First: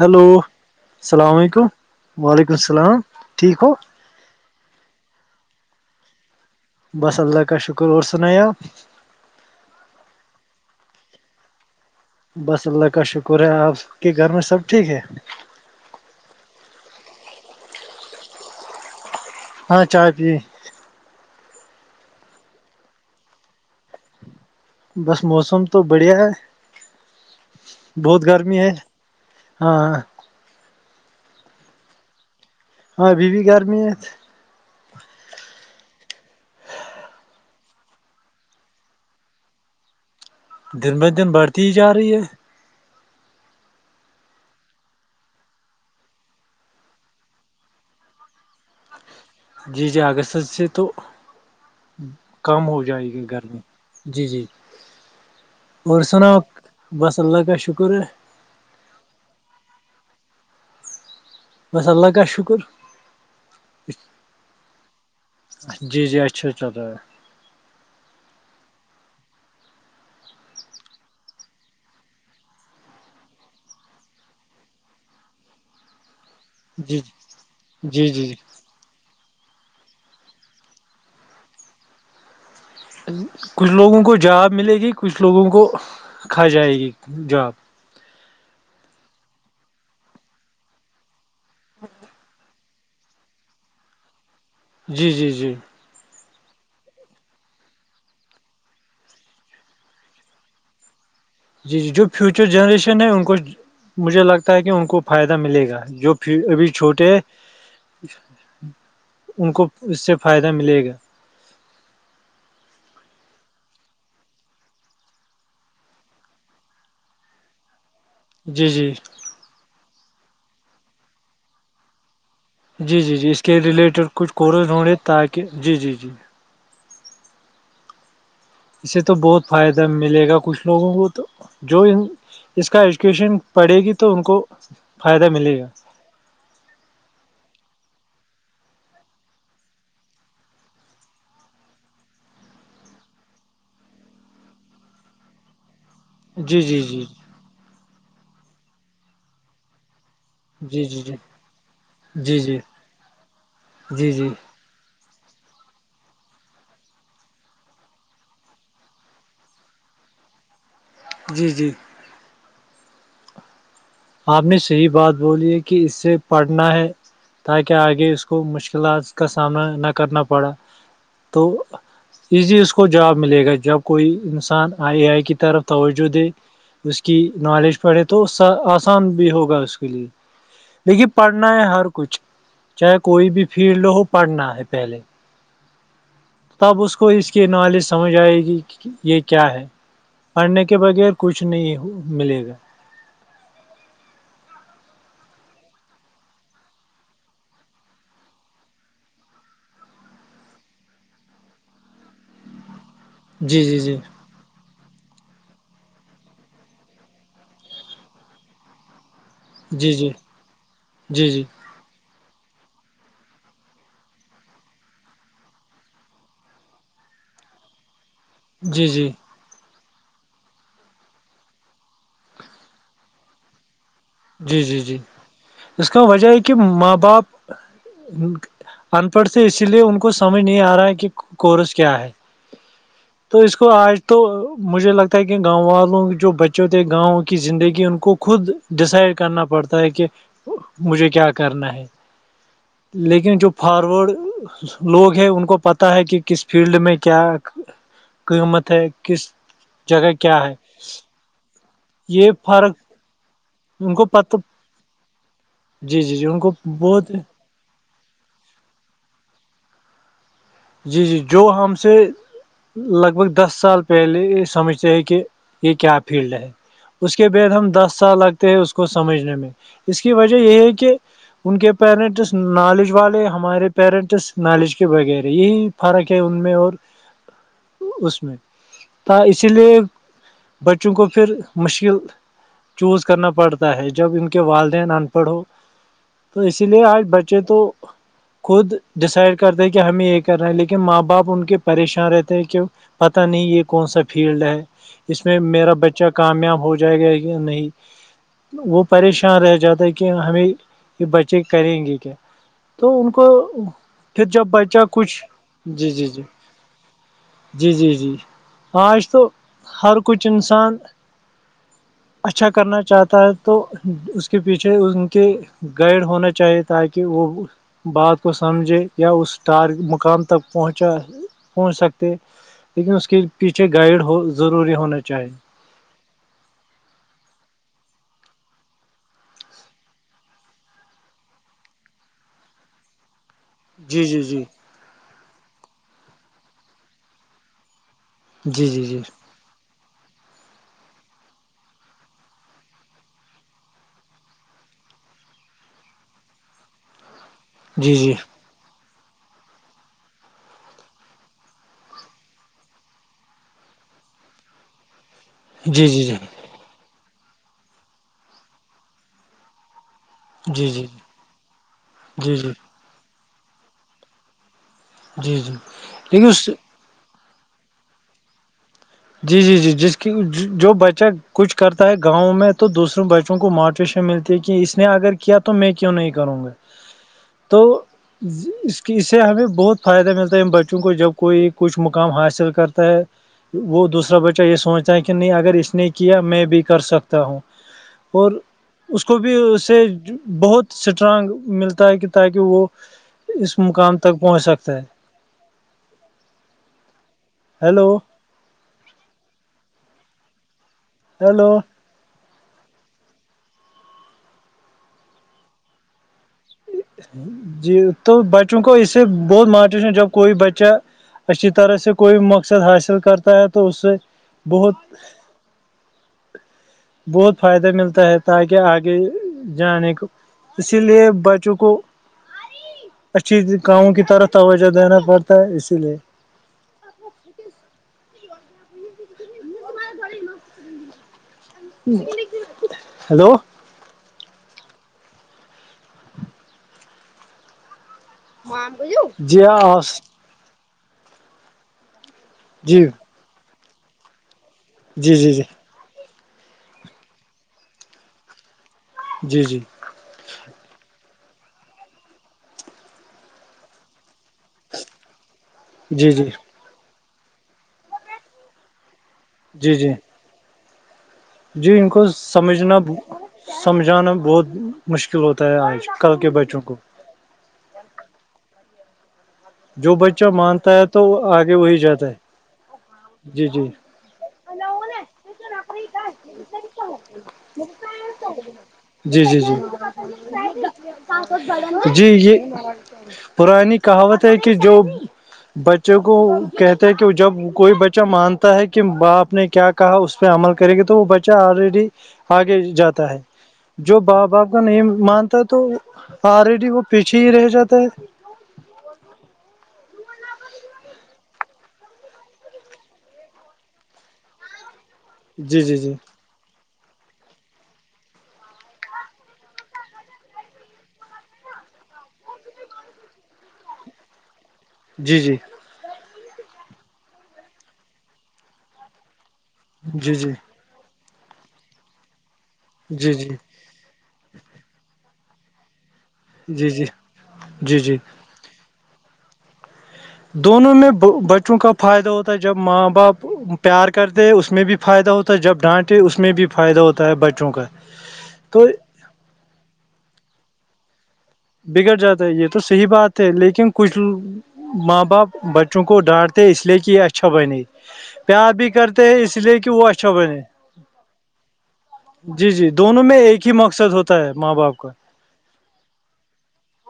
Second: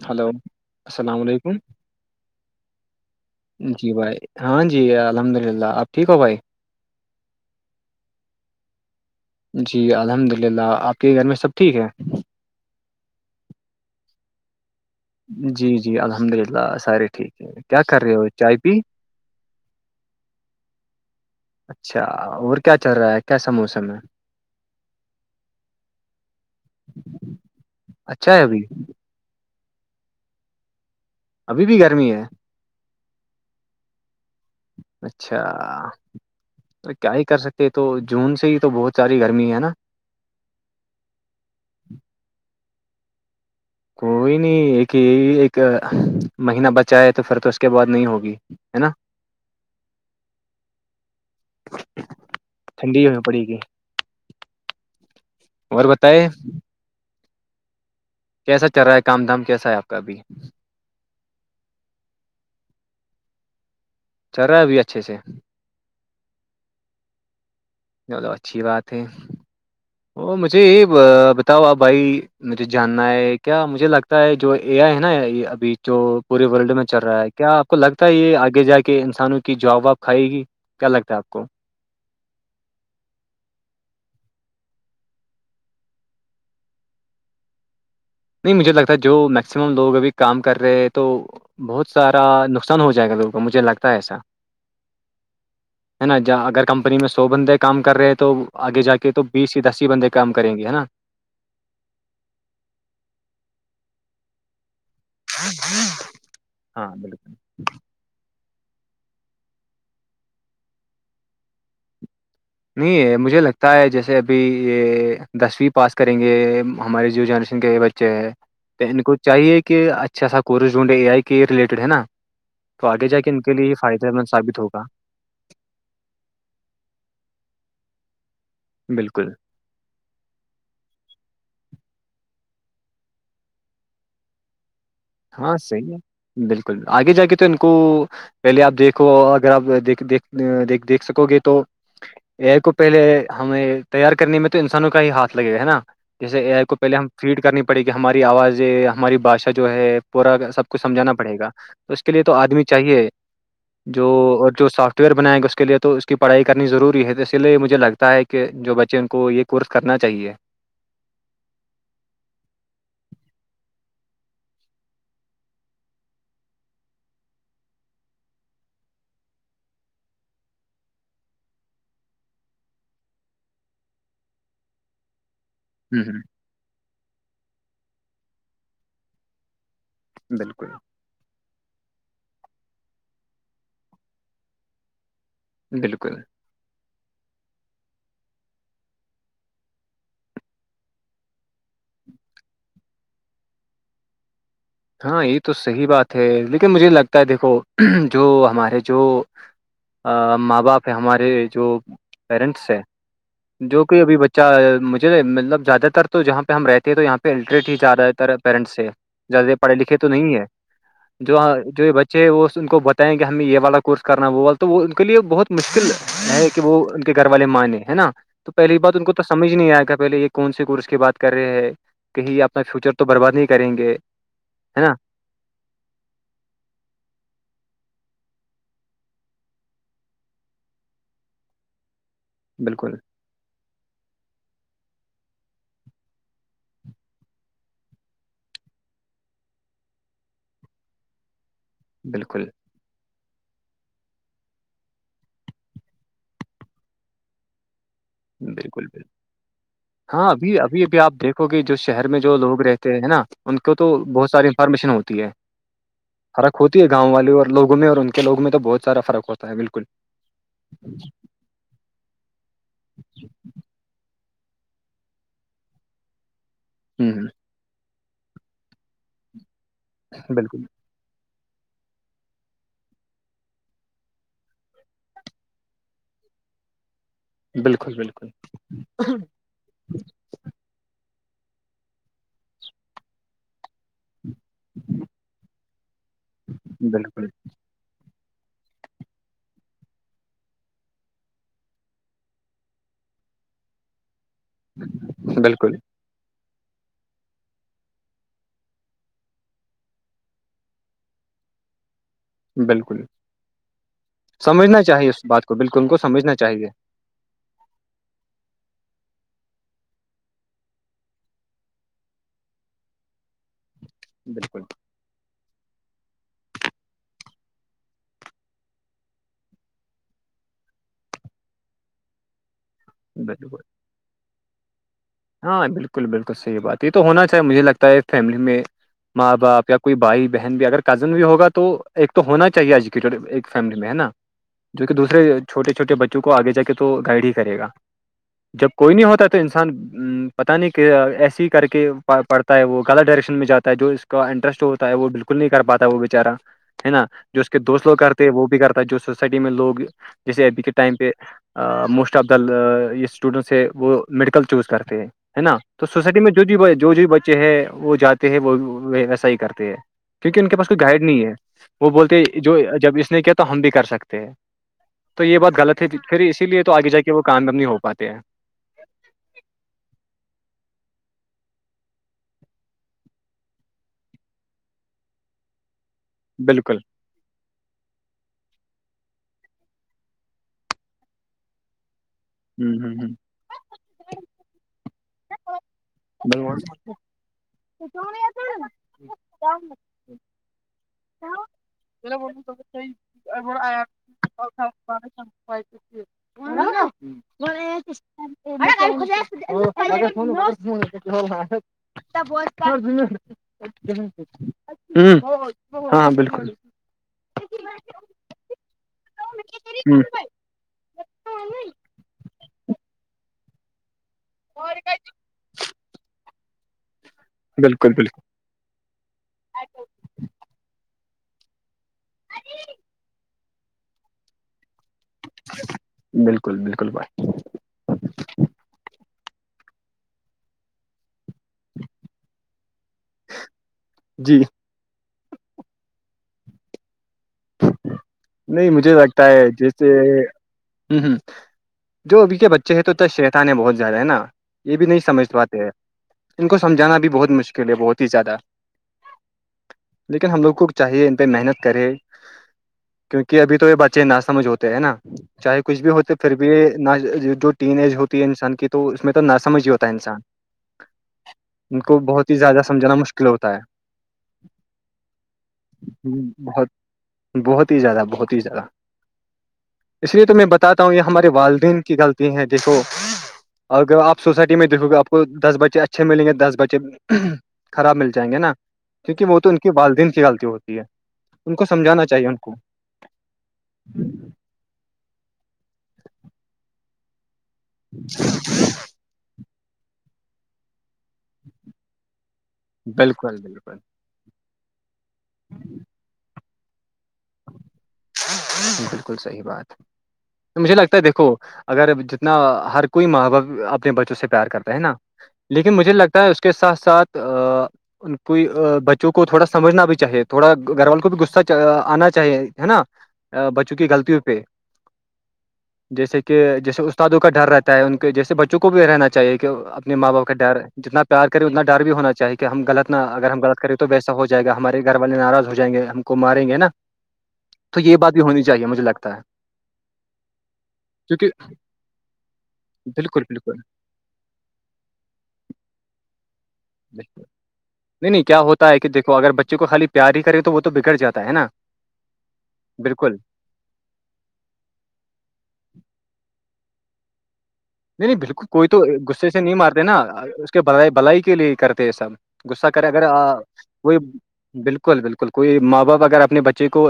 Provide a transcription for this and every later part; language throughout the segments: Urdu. ہلو السلام علیکم وعلیکم السلام ٹھیک ہو جی بھائی ہاں جی الحمد للہ آپ ٹھیک ہو بھائی بس اللہ کا شکر اور سنا آپ جی الحمد للہ آپ کے گھر میں سب ٹھیک ہے بس اللہ کا شکر ہے آپ کے گھر میں سب ٹھیک ہے جی جی الحمد للہ سارے ٹھیک ہے کیا کر رہے ہو چائے پی ہاں چائے پی اچھا اور کیا چل رہا ہے کیسا موسم ہے بس موسم تو بڑھیا ہے بہت اچھا گرمی ابھی ہے ہاں ابھی بھی گرمی ہے ہاں بی بھیی گھرمی ہے اچھا کیا ہی کر سکتے تو جون سے ہی تو بہت ساری گرمی ہے نا دن ب دن بڑھتی ہی جا رہی ہے کوئی نہیں ایک یہ ایک مہینہ بچا ہے تو پھر تو اس کے بعد نہیں ہوگی ہے نا جی جی اگست سے تو کم ہو جائے گی گرمی جی جی اور بتائے بس اللہ کا شکر ہے کیسا چل رہا ہے کام دھام کیسا ہے آپ کا ابھی بس اللہ کا کا شکر چرا ابھی اچھے سے جی جی اچھا چل رہتا ہے ل اچھی بات ہے وہ مجھے یہ بتاؤ آپ بھائی مجھے جاننا ہے کیا مجھے لگتا ہے جو ا آ ہے نا یہ ابھی جو پورے ورلڈ میں جی چل رہا ہے کیا آپ کو لگتا جی ہے جی جی یہ آگے جا کے کہ انسانوں کی جواب واب کھائے گی کیا لگتا ہے آپ کو کچھ لوگوں کو جاب ملے گی کچھ لوگوں کو کھا جائے گی جاب نہیں مجھے لگتا جو میکسیمم لوگ ابھی کام کر رہے ہیں تو بہت سارا نقصان ہو جائے گا لوگ وہ مجھے لگتا ہے ایسا جی جی جی ہے نا اگر کمپنی میں سو بندے کام کر رہے ہیں تو آگے جا کے تو بیس یا دس ہی بندے کام کریں گے ہے نا جی جی جو فیوچر جنریشن ہے ان کو مجھے لگتا ہے کہ ان کو فائدہ ملے گا جو ابھی ہاں چھوٹے بالکل ان کو اس سے فائدہ ملے گا نہیں یہ مجھے لگتا ہے جیسے ابھی یہ دسویں پاس کریں گے ہمارے یو جنریشن کے بچے اچھا جی تو جی ان کو چاہیے کہ اچھا سا کورس جو اے آئی کے ریلیٹیڈ ہے نا تو جی آگے جی جا جی ان اس کے لیے یہ ریلیٹڈ فائدہ مند کچھ ثابت کورز ہوگا ہڈے تاکہ جی جی جی اس سے تو بالکل بہت فائدہ ملے گا کچھ لوگوں کو تو جو اس کا ایجوکیشن پڑھے گی تو ان کو فائدہ ہاں ملے گا صحیح ہے بالکل آگے جا کے تو ان کو پہلے آپ دیکھو اگر آپ دیک دیک دیکھ سکو گے تو یہ کو پہلے ہمیں تیار کرنے میں تو انسانوں کا ہی ہاتھ لگے گا ہے نا جیسے اے جی آئی کو جی پہلے جی ہم فیڈ کرنی پڑے کہ ہماری آوازیں ہماری باشا جو ہے پورا سب کچھ جی جی سمجھانا جی پڑے گا تو اس کے لیے تو جی جی آدمی چاہیے جو جی جو سافٹ ویئر بنائیں گے اس کے لیے تو اس کی پڑھائی کرنی ضروری ہے تو اسی لیے مجھے لگتا ہے کہ جو بچے ان کو ایک کورس کرنا چاہیے جی جی آپ نے صحیح بات بولی ہے کہ اس سے پڑھنا ہے تاکہ آگے اس کو مشکلات کا سامنا نہ کرنا پڑا تو ایزی اس کو جواب ملے گا جب کوئی انسان آئی اے آئی کی طرف ہوں توجہ ہوں دے اس کی نالج پڑھے تو آسان بھی ہوگا اس کے لیے بالکل دیکھیے پڑھنا ہے ہر کچھ چاہے کوئی بھی فیلڈ ہو پڑھنا ہے پہلے بالکل تب اس کو اس کی نالج سمجھ آئے گی یہ کیا ہے پڑھنے کے بغیر کچھ نہیں ملے گا ہاں یہ تو صحیح بات ہے لیکن مجھے لگتا ہے دیکھو جو ہمارے جو ماں باپ ہے ہمارے جو پیرنٹس ہیں جی جی جو جی کہ ابھی بچے مجھے مطلب زیادہ تر تو جہاں پہ ہم رہتے ہیں تو یہاں پہ الٹریٹ ہی زیادہ تر پییرنٹس سے جیادہ پڑھے جی لکھے تو جی نہیں ہے جی جو جی جو بچے ہیں وہ اس کو بتائیں گے ہمیں یہ والا کورس کرنا وہ والا تو وہ ان کے لیے بہت مشکل ہے کہ وہ ان کے گھر والے مان ہے نا تو جی پہلی بات ان کو جی سمجھ نہیں آئے گا پہلے یہ کون سے کورس کی بات کر رہے ہیں کہیں اپنا فیوچر تو برباد نہیں کریں گے جی جی ہے نا جی اس کا وجہ ہے کہ ماں باپ ان پڑھ سےے اسی لیے ان کو سمجھ نہیں آ رہا ہے کہ کورس کیا ہے بالکل تو اس کو آج تو مجھے لگتا ہے کہ گاؤں والوں کے جو بچے ہو تھے گاؤں کی زندگی ان کو خود ڈسائڈ کرنا پڑتا ہے کہ مجھے کیا کرنا ہے بالکل لیکن جو فاروڈ لوگ ہیں ان کو پتہ ہے کہ کس فیلڈ میں کیا قیمت بالکل ہے بالکل کس جگہ ہاں کیا ہے ابھی ابھی ابھی آپ دیکھو گے جو شہر میں یہ جو لوگ فرق رہتے ہیں ہے نا ان کو تو بہت ساری انفارمیشن ہوتی ہے جی جی جی ان کو فرق ہوتی ہے بہت گاؤں والے اور وگوں میں اور ان کے لوگ میں تو بہت سارا فرق ہوتا ہے بالکل جی جی جو ہم سے لگ بھگ دس سال پہلے یہ سمجھتے ہیں کہ یہ کیا فیلڈ ہے ہ اس کے بد ہم دس سال لگتے ہیں اس کو سمجھنے میں اس کی وجہ یہ بالکل ہے کہ ان کے پیرنٹس نالج والے ہمارے پیرنٹس نالج کے بغیر یہی فرق ہے ان میں اور بالکل اس بالکل میں تا اسی لیے بچوں کو پھر مشکل چوز کرنا پڑتا ہے جب ان کے والدین ان پڑھ ہو تو اسی لیے آج بالکل بچے تو خود ڈیسائڈ کرتے کہ ہمیں ایک کر رہے ہیں لیکن ماں باپ ان کے پریشان رہتے ہیں کہ پتا نہیں یہ کون سا فیلڈ ہے اس میں میرا بالکل بچہ کامیاب ہو جائے گا کہ نہیں وہ پریشان رہ جاتا ہے کہ ہمیں یہ بچے کریں گے کیا تو بالکل ان کو پھر جب بچک اہ اس بات کو بالکل ان کو سمجھنا چاہیے جی جی جی آج تو ہر کچھ انسان اچھا کرنا چاہتا ہے تو اس کے بالکل پیچھے ان کے گائڈ ہونا چاہیے تاکہ وہ بات کو سمجھے یا اس ار مقام تک پہنچا پہنچ سکتے لیکن اس کے بالکل پیچھے گائیڈ ہو ضروری ہونے چاہیے ہاں بالکل بالکل صحیح بات یہ تو ہونا چاہے مجھے لگتا ہے فیملی میں ماں باپ یا کوئی بھائی بہن بھی اگر کزن بھی ہوگا تو ایک تو ہونا چاہیے آج ایک فیملی میں ہے جی نا جی جی جو کہ دوسرے چھوٹے چھوٹے بچوں کو آگے جا کے تو گائڈ ہی کرے گا جی جب جی کوئی جی نہیں ہوتا تو انسان پتا نہیں کہ ایسے ہی کر کے پڑھتا ہے وہ غلط ڈائریکشن میں جاتا ہے جو اس کا انٹرسٹ ہوتا ہے وہ بالکل نہیں کر پاتا وہ بچارا ہے نا جو اس کے دوست جی لوگ جی کرتے ہیں وہ بھی کرتا ہے جو سوسائٹی میں لوگ جیسے ابھی کے ٹائم پہ موسٹ آف دا یہ اسٹوڈنٹس ہے وہ میڈیکل چوز کر رہے ہےا تو جی جی سوسائٹی میں جو بچے ہے وہ جاتے ہیں وہ ویسا ہی کرتے ہیں کیونکہ ان کے پاس جی کوئی جی گائڈ نہیں ہے وہ بولتے جی جی جو جب اس نے کیا تو ہم بھی کر سکتے ہیں تو یہ جی جی بات غلط ہے پھر لیکن اسی اس لیے تو آگے جا کے وہ کامیاب نہیں ہو پاتے ہیں جی جی جی جس کی جو بچہ کچھ کرتا ہے گاؤں میں تو دوسروں بچوں کو موٹیویشن مل کہ اس نے اگر کیا تو میں کیوں نہیں کروں گا بالکل تو اس کی اس سے ہمیں بہت فائدہ ملتا ہے ان بچوں کو جب کوئی کچھ مقام حاصل حاصل کرتا ہے ہاں وہ دوسرا بچہ یہ سوچتا ہے کہ نہیں اگر اس نے کیا میں بھی کر سکتا ہوں اور اس کو بھی اسے بہت اسٹرانگ ملتا ہے کہ تاکہ وہ اس مقام تک پہنچ سکتا ہے [inaudible] [inaudible] ہ ہیلو ہیلو ہاں بالکل جی تو بچوں کو اس سے بہت مارٹیویشن ہ جب کوئی بچہ اچھی طرح سے کوئی مقصد حاصل کرتا ہے تو اس سے بہت بہت فائدہ بالکل ملتا ہے بالکل تاکہ آگے جانے کو اسی لیے بچوں کو اچ چی کاموں کی طرف توجہ دینا پڑتا ہے اسی لیے بالکل بالکل بھائی ہیلو جی نہیں مجھے لگتا جی ہے آپ جیسے ہ ہ جو ابھی کے بچے ہیں جی تو شیتان ہے بہت زیادہ ہے نا یہ بھی نہیں جی سمجھ جی جی پاتے ہیں ان کو سمجھانا بھی بہت مشکل ہے بہت ہی زیادہ جی جی لیکن ہم لوگوں کو چاہے ان پہ محنت کرے کیوںکہ ابھی تو یہ بچے نہ سمجھ ہوتے ہے نا چاہے کچھ بھی جی ہوتے پھر بھی نہ جو ٹین ایج ہوتی ہے انسان کی تو اس میں تو نہ سمجھ ہی جی جی ہوتا ہے جی انسان جی ان کو بہت ہی زیادہ سمجھنا سمجھانا مشکل ہوتا سمجھانا بہت مشکل ہوتا ہے آج ہے کل کے بچوں بہت کو بہت ہی زیادہ بہت ہی زیادہ جو اس بچہ لیے تو میں مانتا بتاتا ہے ہوں یہ تو ہمارے آگے وہی والدین کی جاتا غلطی ہے دسو جی جی اگر آپ سوسائٹی میں دیکھو گے آپ کو دس بچے اچھے ملیں گے دس بچے خراب مل جائیں گے نا جی کیونکہ وہ جی تو جی ان کے والدین کی غلطی ہوتی ہے ان کو جی سمجھانا چاہیے ان یہ کو پرانی کہاوت ہے کہ جو بچوں کو کہتے ہیں کہ وہ جب کوئی بچہ مانتا ہے کہ باپ نے کیا کہا اس پہ عمل کرے گی تو وہ بچہ آلریڈی آگے جاتا ہے بالکل بالکل جو باں باپ نہیں مانتا ہے تو آلریڈی وہ پیچھے ہی رہ جاتا ہے ج بالکل صحیح بات مجھے لگتا ہے دیکھو اگر جتنا ہر کوئی ماں باپ اپنے بچوں سے پیار کرتا ہے نا جی لیکن جی مجھے جی لگتا ہے اس کے ساتھ ساتھ ان کو بچوں کو تھوڑا سمجھنا بھی چاہیے تھوڑا گھر والوں کو بھی غصہ آنا چاہیے ہے نا بچوں کی غلطیوں پہ جی جی جیسے کہ جیسے استادوں کا ڈر رہتا ہے ان کے جیسے بچوں کو بھی رہنا چاہے کہ اپنے ماں جی باپ جی کا ڈر جتنا پیار کرے اتنا ڈر بھی ہونا چاہے کہ ہمغلط نہ جی جی اگر ہم لط کریں تو ویسا ہو جائے گا ہمارے گھر والے ناراض ہو جائ گے ہم کو ماریں گے نا جی جی جی تو یہ جی بات بھی ہونی چاہیے مجھے لگتا ہے دونوں میں کیونکہ بچوں کا فائدہ ہوتا ہے جب ماں بالکل باپ بالکل پیار کرتے اس میں بھی فائدہ ہوتا ہے جب ڈانٹے اس میں بھی فائدہ ہوتا ہے بچوں کا تو دیکو اگر بچے کو خال پیار ہی کرے تو وہ تو بگڑ جاتا ہے نا بگڑ جاتا ہے یہ تو صحی بالکل بات ہے لیکن کچھ ماں باپ بچوں کو ڈانٹتے اس لیے کہ یہ اچھا بنے نہیں نہیں بالکل پیار کوئی بھی تو کرتے ہیں غصے اس سے نہیں لیے کہ مارتے وہ نا اچھا بنے اس کے بلائی بھلائی کے لیے کرتے ہیں سب جی غصہ جی کرے اگر دونوں میں ایک ہی مقصد وہی ہوتا ہے ماں باپ کا بالکل بالکل بال کوئی ماں باپ اگر اپنے بچے کو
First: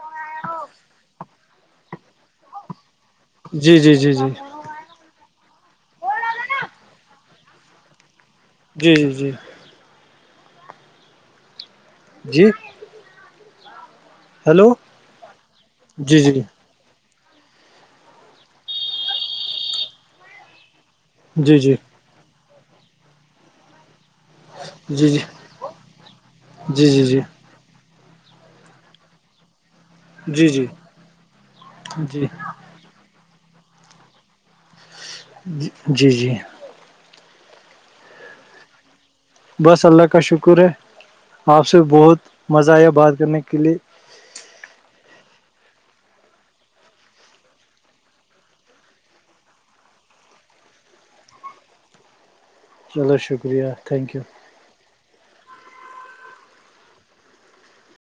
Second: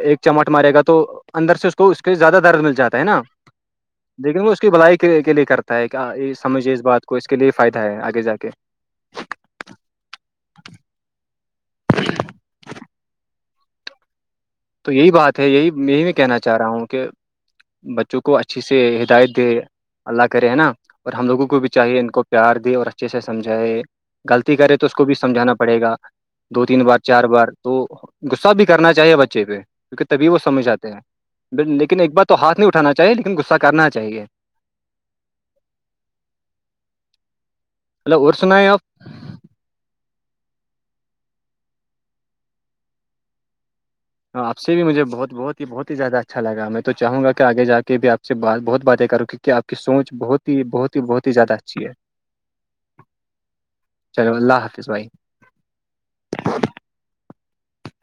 ایک چمٹ مارے گا تو اندر سے اس کو اس کے زیادہ درد مل جاتا ہے نا جی جی جی جی لیکن وہ اس کی بلائی کے کے لیے کرتا ہے سمجھیے اس بات کو اس کے لیے فائدہ ہے آگے جا کے جی جی جی جی ہلو تو یہی بات ہے یہی یہی میں جی جی کہنا چاہ رہا ہوں کہ بچوں کو اچھی سے ہدایت دے اللہ کرے ہیں نا اور ہم لوگوں جی جی کو بھی جی چاہیے ان کو پیار دے اور اچھے سے سمجھائے غلطی کرے تو اس کو جی بھی جی سمجھانا پڑے گا دو تین جی بار جی جی چار بار تو غصہ بھی کرنا چاہیے بچے پہ کیونکہ تبھی وہ سمجھ جے ہیں لیکن ایک بار جی جی تو ہاتھ نہیں اٹھانا چ چاہیے لیکن غصہ کرنا چاہیے جی جی ہیلو اور سنا بس اللہ کا شکر ہے آپ سے بہت مزہ آیا بات کرنے کے لیے آپ بھیجھے بہت بہت ہی بہت ہی زیادہ اچھا لگا میں تو چاہوں گا کہ آگے جا کے بھی آ سے بات بہت باتیں کروں کیونک آپ کی سوچ بہت ہی بہت ہی بہت ہی زیادہ اچھی ہے چلو شکریہ تھینک یو چلو اللہ حافظ بھائی